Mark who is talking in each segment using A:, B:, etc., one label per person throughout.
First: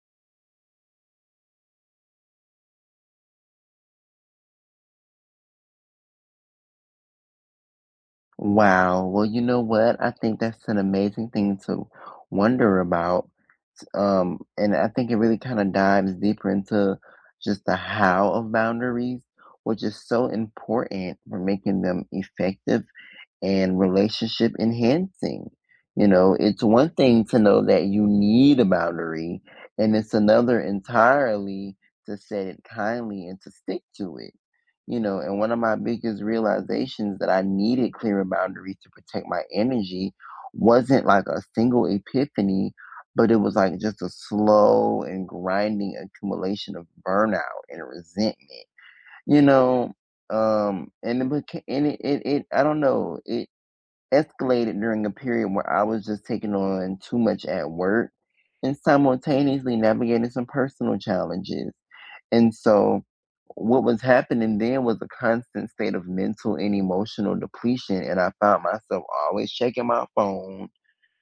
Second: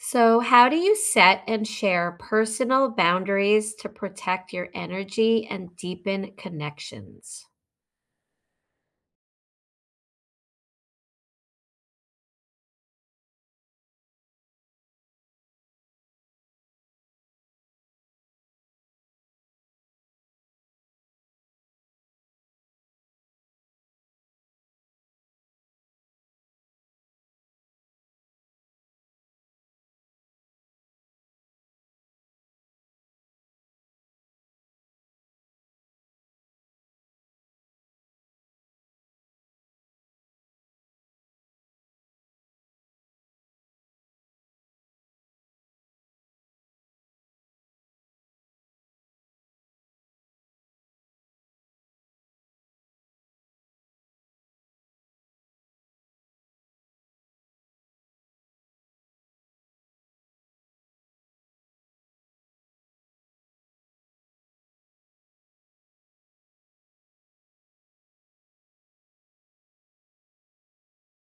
A: So, how do you set and share personal boundaries to protect your energy and deepen connections?
B: Wow. Well, you know what? I think that's an amazing thing to wonder about. And I think it really kind of dives deeper into just the how of boundaries, which is so important for making them effective and relationship enhancing. You know, it's one thing to know that you need a boundary, and it's another entirely to set it kindly and to stick to it. You know, and one of my biggest realizations that I needed clearer boundaries to protect my energy wasn't like a single epiphany, but it was like just a slow and grinding accumulation of burnout and resentment. You know, and it became and it I don't know, it escalated during a period where I was just taking on too much at work and simultaneously navigating some personal challenges. And so, what was happening then was a constant state of mental and emotional depletion. And I found myself always checking my phone,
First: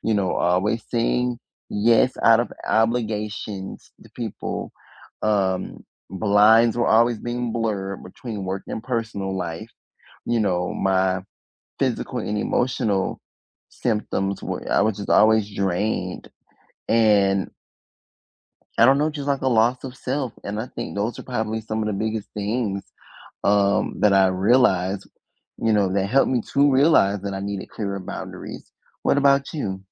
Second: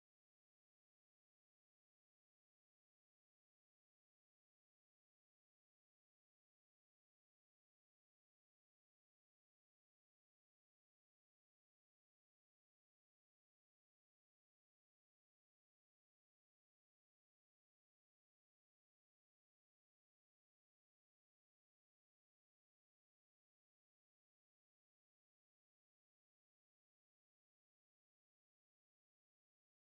B: you know, always saying yes out of obligations to people. Um, Blinds were always being blurred between work and personal life. You know, my physical and emotional symptoms where I was just always drained and I don't know, just like a loss of self, and I think those are probably some of the biggest things, that I realized, you know, that helped me to realize that I needed clearer boundaries. What about you?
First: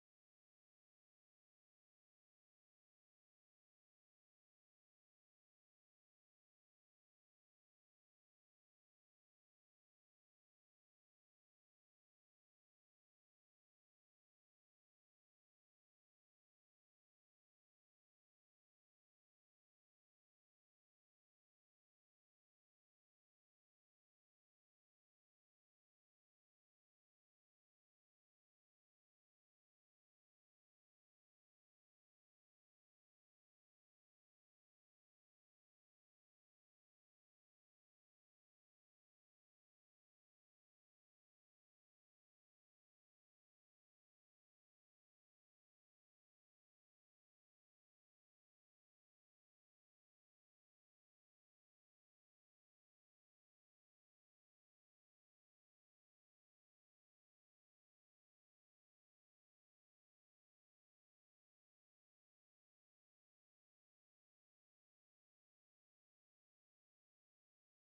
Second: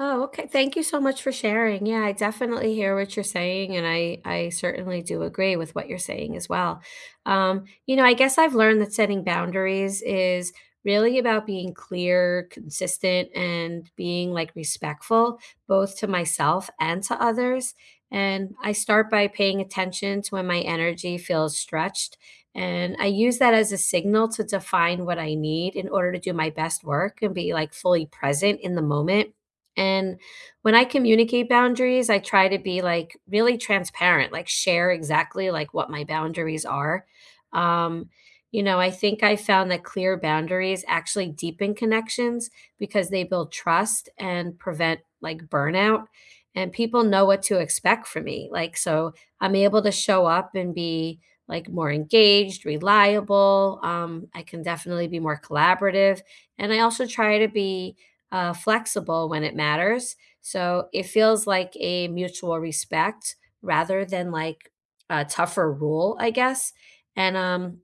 A: Oh, okay. Thank you so much for sharing. Yeah, I definitely hear what you're saying, and I certainly do agree with what you're saying as well. You know, I guess I've learned that setting boundaries is really about being clear, consistent, and being like respectful both to myself and to others. And I start by paying attention to when my energy feels stretched. And I use that as a signal to define what I need in order to do my best work and be like fully present in the moment, and when I communicate boundaries, I try to be like really transparent, like share exactly like what my boundaries are. Um, you know, I think I found that clear boundaries actually deepen connections because they build trust and prevent like burnout. And people know what to expect from me. Like, so I'm able to show up and be like more engaged, reliable. I can definitely be more collaborative. And I also try to be flexible when it matters. So it feels like a mutual respect rather than like a tougher rule, I guess. And um,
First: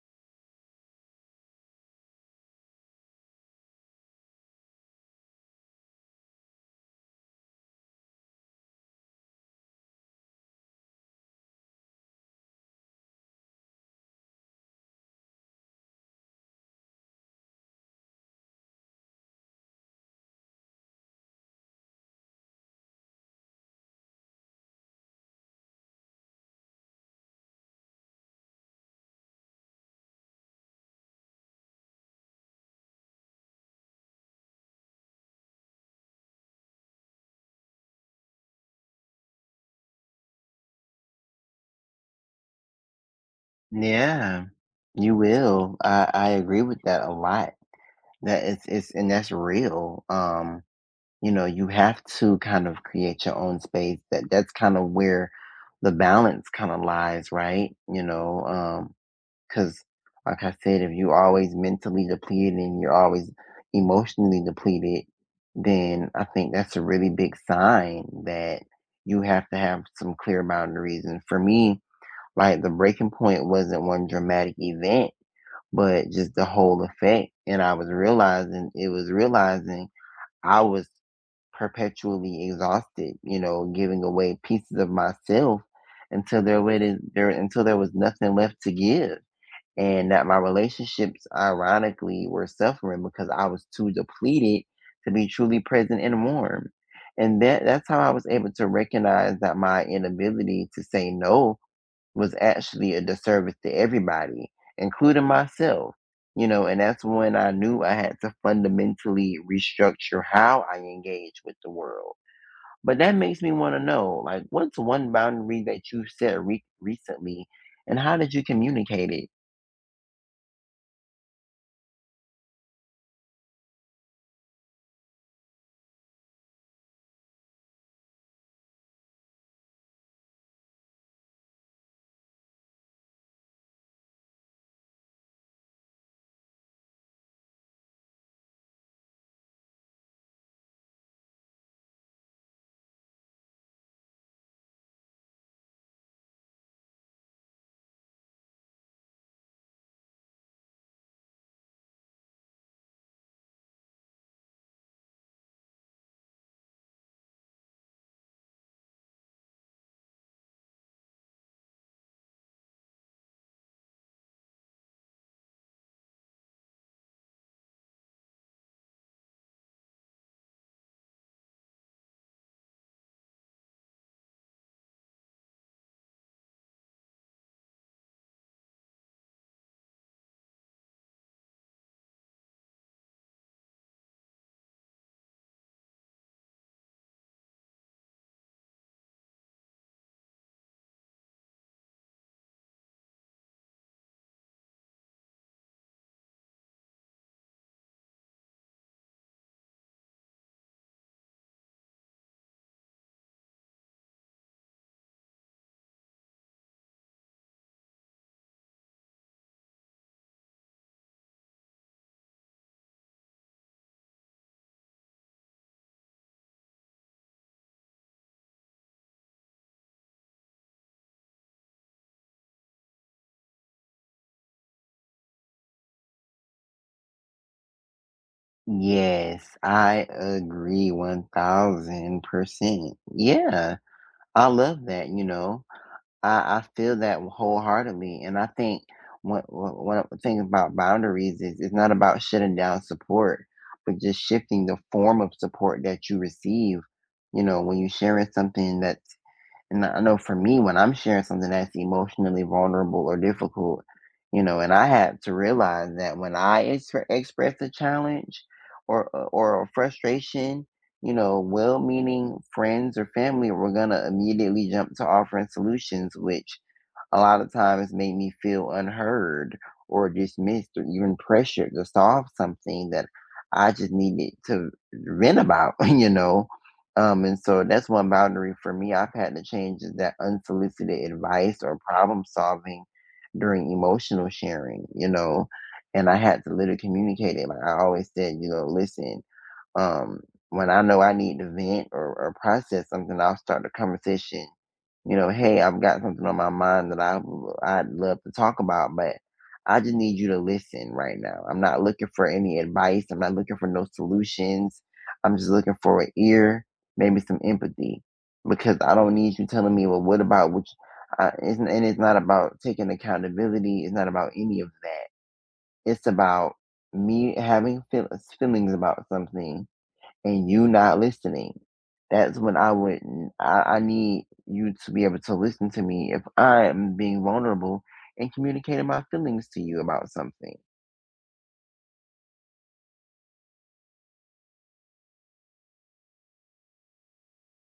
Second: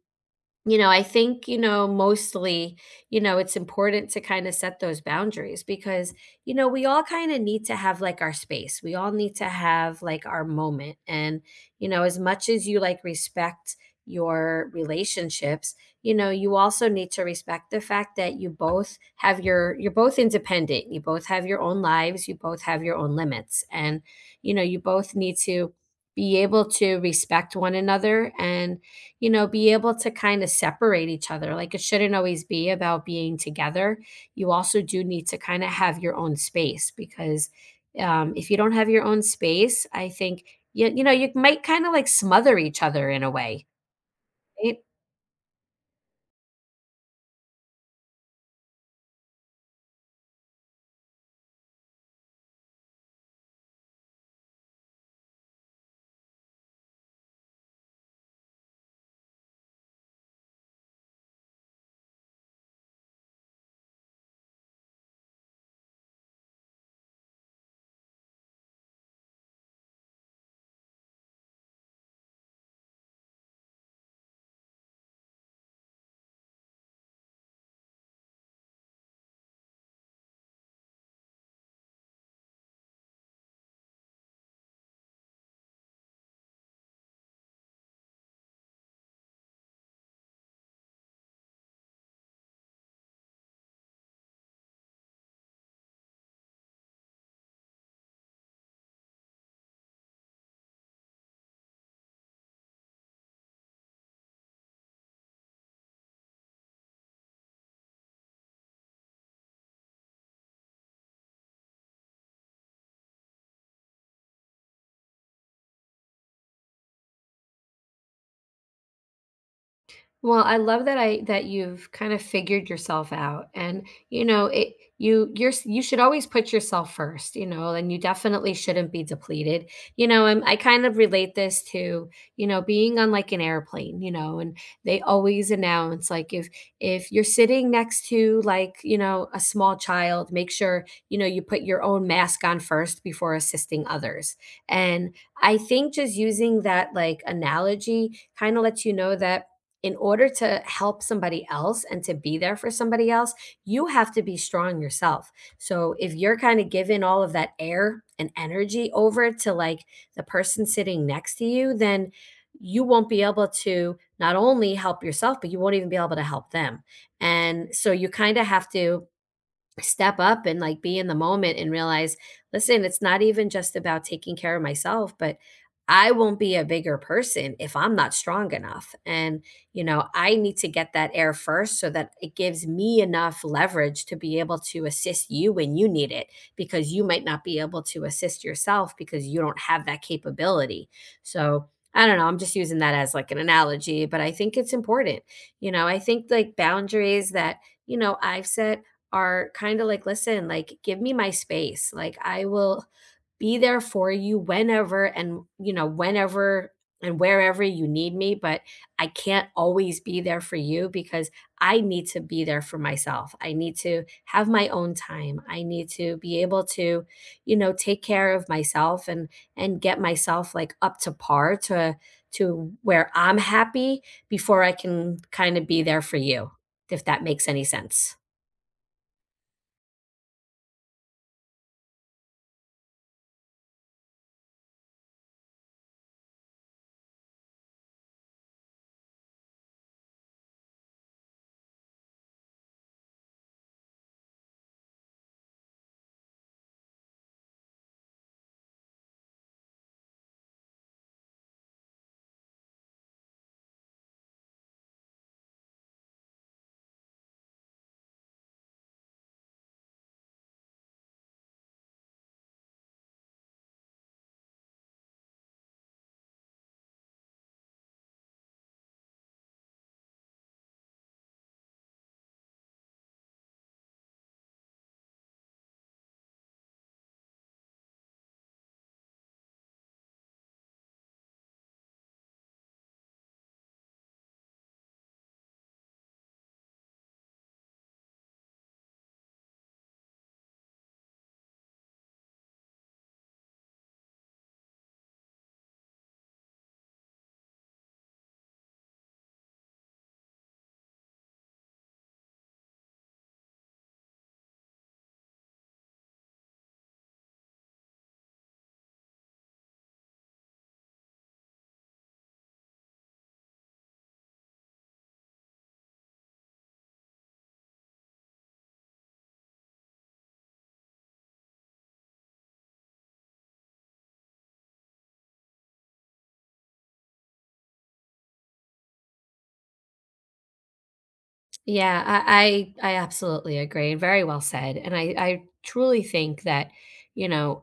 A: I think, you know, mostly, you know, it's important to kind of set those boundaries because, you know, we all kind of need to have like our space. We all need to have like our moment. And, you know, as much as you like respect your relationships, you know, you also need to respect the fact that you both you're both independent. You both have your own lives. You both have your own limits. And, you know, you both need to be able to respect one another and, you know, be able to kind of separate each other. Like it shouldn't always be about being together. You also do need to kind of have your own space because if you don't have your own space, I think you you might kind of like smother each other in a way,
B: Yeah.
A: right?
B: You will. I agree with that a lot. That it's and that's real. You know, you have to kind of create your own space. That's kind of where the balance kind of lies, right? You know, because like I said, if you're always mentally depleted and you're always emotionally depleted, then I think that's a really big sign that you have to have some clear boundaries. And for me, like the breaking point wasn't one dramatic event, but just the whole effect. And I was realizing I was perpetually exhausted, you know, giving away pieces of myself until there was there until there was nothing left to give. And that my relationships ironically were suffering because I was too depleted to be truly present and warm. And that's how I was able to recognize that my inability to say no was actually a disservice to everybody, including myself. You know, and that's when I knew I had to fundamentally restructure how I engage with the world. But that makes me want to know, like, what's one boundary that you set recently, and how did you communicate it?
A: Well, I love that you've kind of figured yourself out, and you know, it you you're s- you should always put yourself first, you know, and you definitely shouldn't be depleted. You know, and I kind of relate this to, you know, being on like an airplane, you know, and they always announce like if you're sitting next to like, you know, a small child, make sure, you know, you put your own mask on first before assisting others. And I think just using that like analogy kind of lets you know that in order to help somebody else and to be there for somebody else, you have to be strong yourself. So if you're kind of giving all of that air and energy over to like the person sitting next to you, then you won't be able to not only help yourself, but you won't even be able to help them. And so you kind of have to step up and like be in the moment and realize, listen, it's not even just about taking care of myself, but I won't be a bigger person if I'm not strong enough. And, you know, I need to get that air first so that it gives me enough leverage to be able to assist you when you need it, because you might not be able to assist yourself because you don't have that capability. So, I don't know, I'm just using that as like an analogy, but I think it's important. You know, I think like boundaries that, you know, I've set are kind of like, listen, like, give me my space. Like, I will be there for you whenever and, you know, whenever and wherever you need me. But I can't always be there for you because I need to be there for myself. I need to have my own time. I need to be able to, you know, take care of myself and get myself like up to par to where I'm happy before I can kind of be there for you, if that makes any sense.
B: Yes, I agree 1000%. Yeah, I love that, you know. I feel that wholeheartedly, and I think what one of the thing about boundaries is it's not about shutting down support, but just shifting the form of support that you receive. You know, when you are sharing something that and I know for me, when I'm sharing something that's emotionally vulnerable or difficult, you know, and I have to realize that when I express a challenge or a frustration, you know, well-meaning friends or family were gonna immediately jump to offering solutions, which a lot of times made me feel unheard or dismissed or even pressured to solve something that I just needed to vent about, you know. And so that's one boundary for me I've had to change is that unsolicited advice or problem solving during emotional sharing, you know. And I had to literally communicate it. Like I always said, you know, listen, um, when I know I need to vent or process something, I'll start the conversation. You know, hey, I've got something on my mind that I'd love to talk about, but I just need you to listen right now. I'm not looking for any advice. I'm not looking for no solutions. I'm just looking for an ear, maybe some empathy, because I don't need you telling me, well, what about which? You it's, and it's not about taking accountability. It's not about any of that. It's about me having feelings about something and you not listening. That's when I wouldn't. I need you to be able to listen to me if I'm being vulnerable and communicating my feelings to you about something.
A: Yeah, I absolutely agree, very well said, and I truly think that, you know,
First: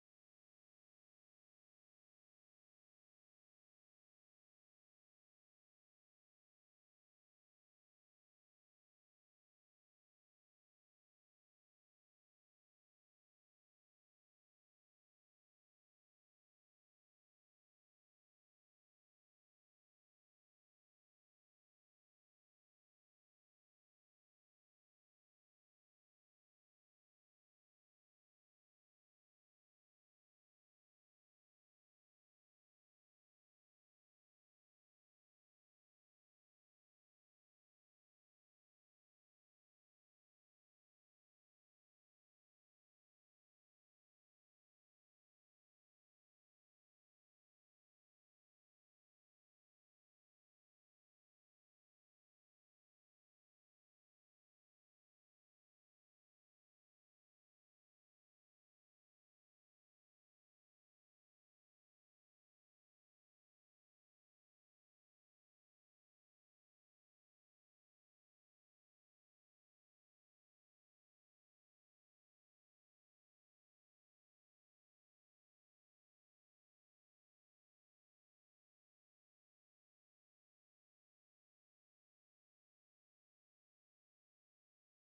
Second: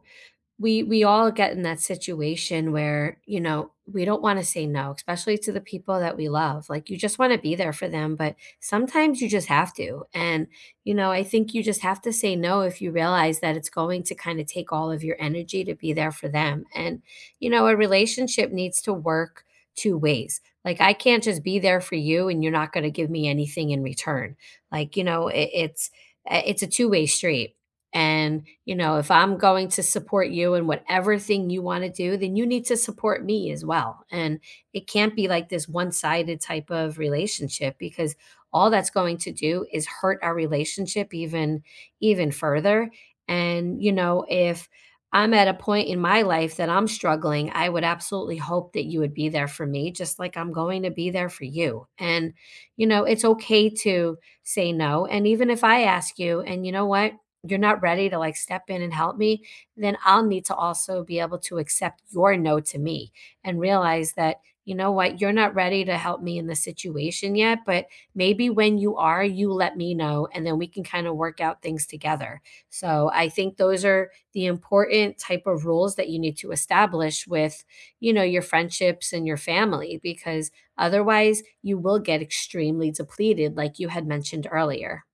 A: we all get in that situation where, you know, we don't want to say no, especially to the people that we love, like you just want to be there for them, but sometimes you just have to. And you know, I think you just have to say no if you realize that it's going to kind of take all of your energy to be there for them. And you know, a relationship needs to work two ways. Like I can't just be there for you and you're not going to give me anything in return. Like, you know, it's a two-way street, and, you know, if I'm going to support you in whatever thing you want to do, then you need to support me as well. And it can't be like this one sided type of relationship because all that's going to do is hurt our relationship even further. And you know, if I'm at a point in my life that I'm struggling, I would absolutely hope that you would be there for me just like I'm going to be there for you. And you know, it's okay to say no. And even if I ask you and you know what, you're not ready to like step in and help me, then I'll need to also be able to accept your no to me and realize that, you know what, you're not ready to help me in this situation yet, but maybe when you are, you let me know and then we can kind of work out things together. So I think those are the important type of rules that you need to establish with, you know, your friendships and your family, because otherwise you will get extremely depleted, like you had mentioned earlier.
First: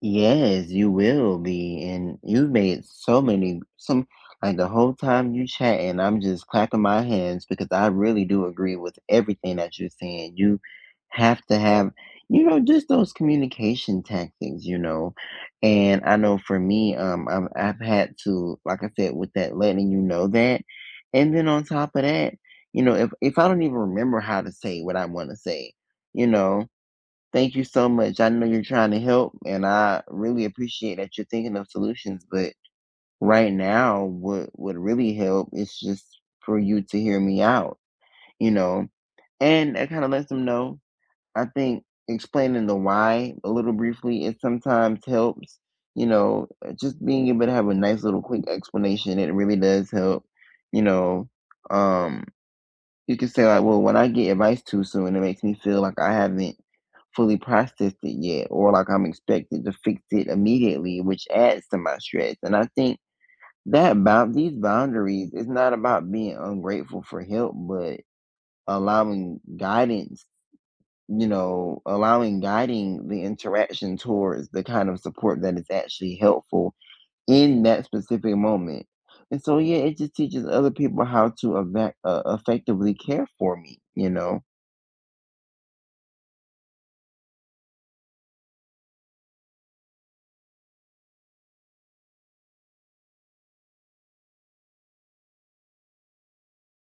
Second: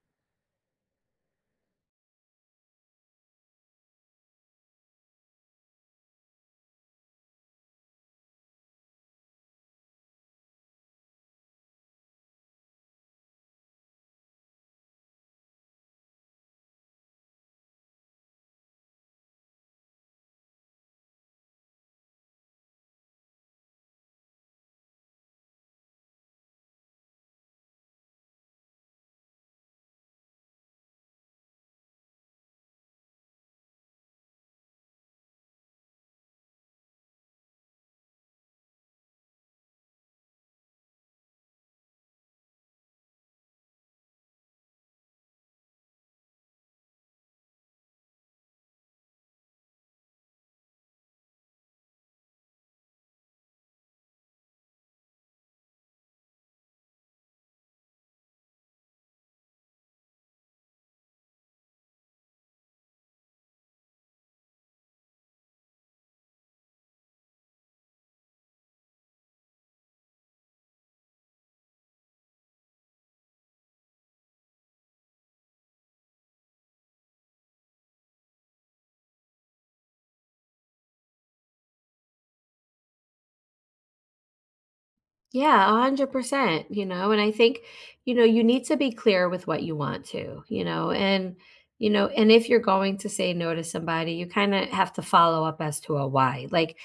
B: Yes, you will be, and you made so many some like the whole time you chatting, I'm just clapping my hands because I really do agree with everything that you're saying. You have to have, you know, just those communication tactics, you know. And I know for me, I've had to, like I said, with that letting you know that, and then on top of that, you know, if I don't even remember how to say what I want to say, you know. Thank you so much. I know you're trying to help, and I really appreciate that you're thinking of solutions. But right now, what would really help is just for you to hear me out, you know, and that kind of lets them know. I think explaining the why a little briefly it sometimes helps, you know, just being able to have a nice little quick explanation. It really does help, you know. Um, you can say like, well, when I get advice too soon, it makes me feel like I haven't fully processed it yet, or like I'm expected to fix it immediately, which adds to my stress. And I think that bound these boundaries is not about being ungrateful for help, but allowing guidance, you know, allowing guiding the interaction towards the kind of support that is actually helpful in that specific moment. And so, yeah, it just teaches other people how to effectively care for me, you know.
A: Yeah, 100%, you know, and I think, you know, you need to be clear with what you want to, you know, and if you're going to say no to somebody, you kind of have to follow up as to a why. Like,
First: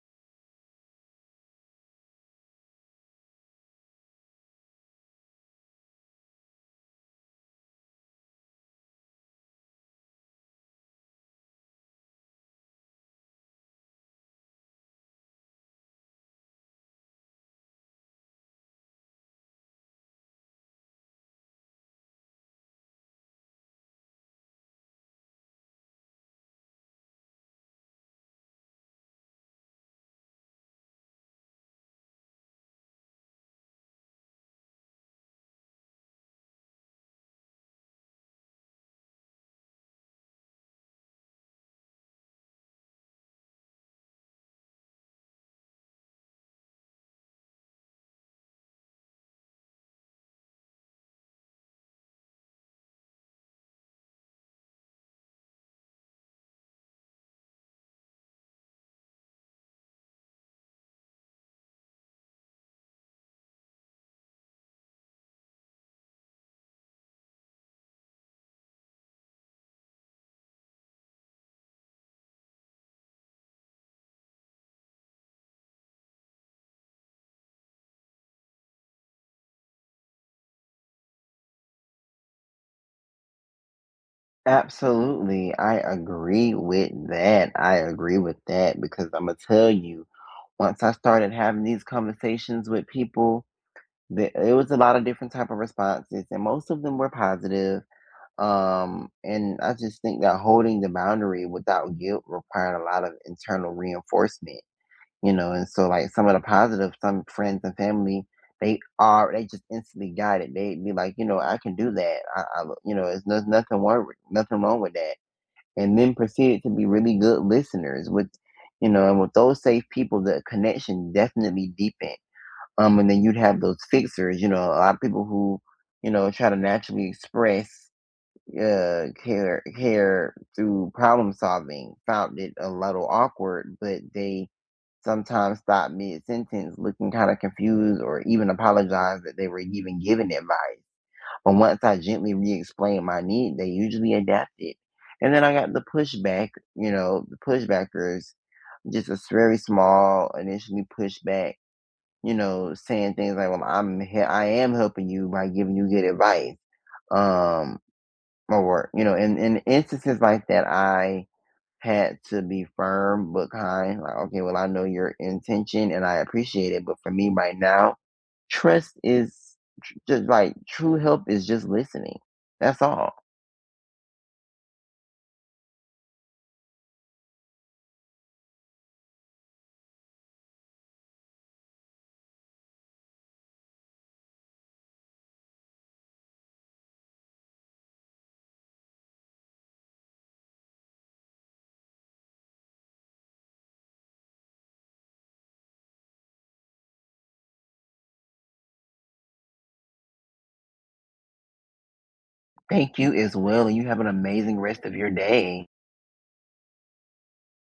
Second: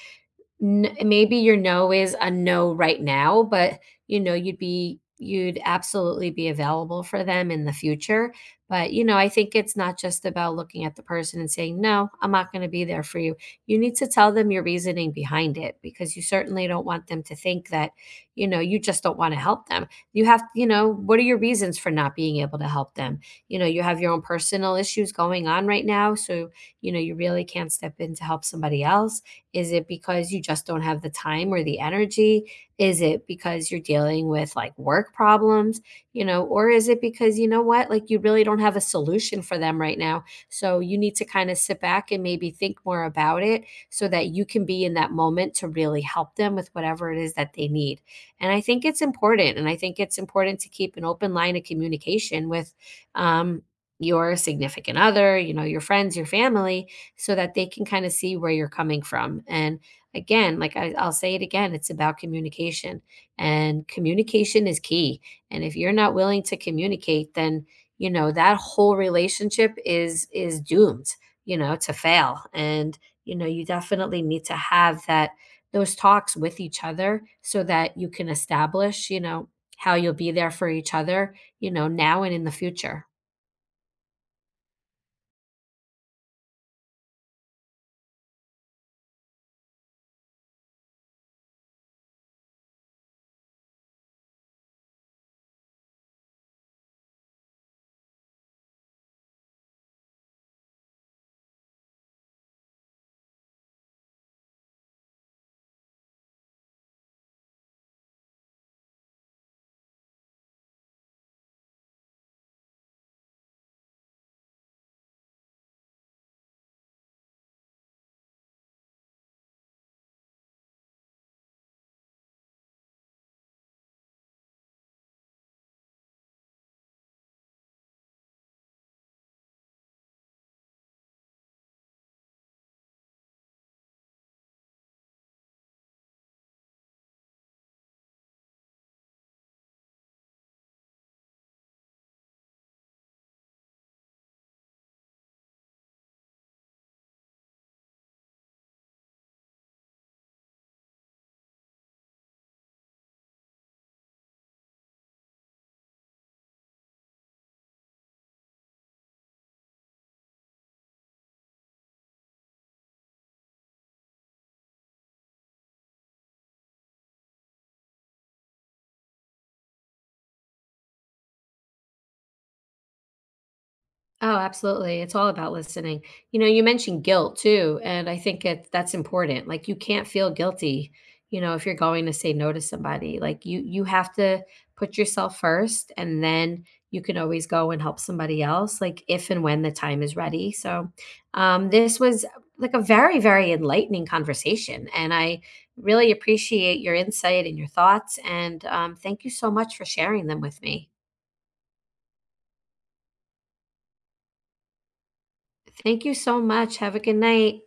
A: N maybe your no is a no right now, but, you know, you'd absolutely be available for them in the future. But, you know, I think it's not just about looking at the person and saying, "No, I'm not gonna be there for you." You need to tell them your reasoning behind it because you certainly don't want them to think that, you know, you just don't wanna help them. You know, what are your reasons for not being able to help them? You know, you have your own personal issues going on right now, so, you know, you really can't step in to help somebody else. Is it because you just don't have the time or the energy? Is it because you're dealing with like work problems, you know, or is it because you know what, like you really don't have a solution for them right now? So you need to kind of sit back and maybe think more about it so that you can be in that moment to really help them with whatever it is that they need. And I think it's important. And I think it's important to keep an open line of communication with um, your significant other, you know, your friends, your family, so that they can kind of see where you're coming from. And again, like I'll say it again, it's about communication, and communication is key. And if you're not willing to communicate, then you know that whole relationship is doomed, you know, to fail. And you know, you definitely need to have that those talks with each other so that you can establish, you know, how you'll be there for each other, you know, now and in the future.
B: Absolutely. I agree with that. I agree with that because I'm gonna tell you, once I started having these conversations with people, the it was a lot of different type of responses, and most of them were positive. And I just think that holding the boundary without guilt required a lot of internal reinforcement, you know. And so, like some of the positive, some friends and family, they are they just instantly got it. They'd be like, you know, I can do that. I you know, it's there's nothing nothing wrong with that, and then proceeded to be really good listeners with, you know, and with those safe people the connection definitely deepened. And then you'd have those fixers, you know, a lot of people who, you know, try to naturally express care through problem solving, found it a little awkward, but they sometimes stopped mid-sentence looking kind of confused or even apologized that they were even giving advice, but once I gently re explained my need, they usually adapted. And then I got the pushback, you know, the pushbackers, just a very small initially pushback, you know, saying things like, well, I am helping you by giving you good advice. Um or, you know, in instances like that, I had to be firm but kind. Like, okay, well, I know your intention and I appreciate it, but for me right now, trust is just like true help is just listening. That's all.
A: Oh, absolutely. It's all about listening. You know, you mentioned guilt too, and I think it that's important. Like you can't feel guilty, you know, if you're going to say no to somebody. Like you have to put yourself first and then you can always go and help somebody else like if and when the time is ready. So, this was like a very enlightening conversation, and I really appreciate your insight and your thoughts, and thank you so much for sharing them with me.
B: Thank you as well, and you have an amazing rest of your day.
A: Thank you so much. Have a good night.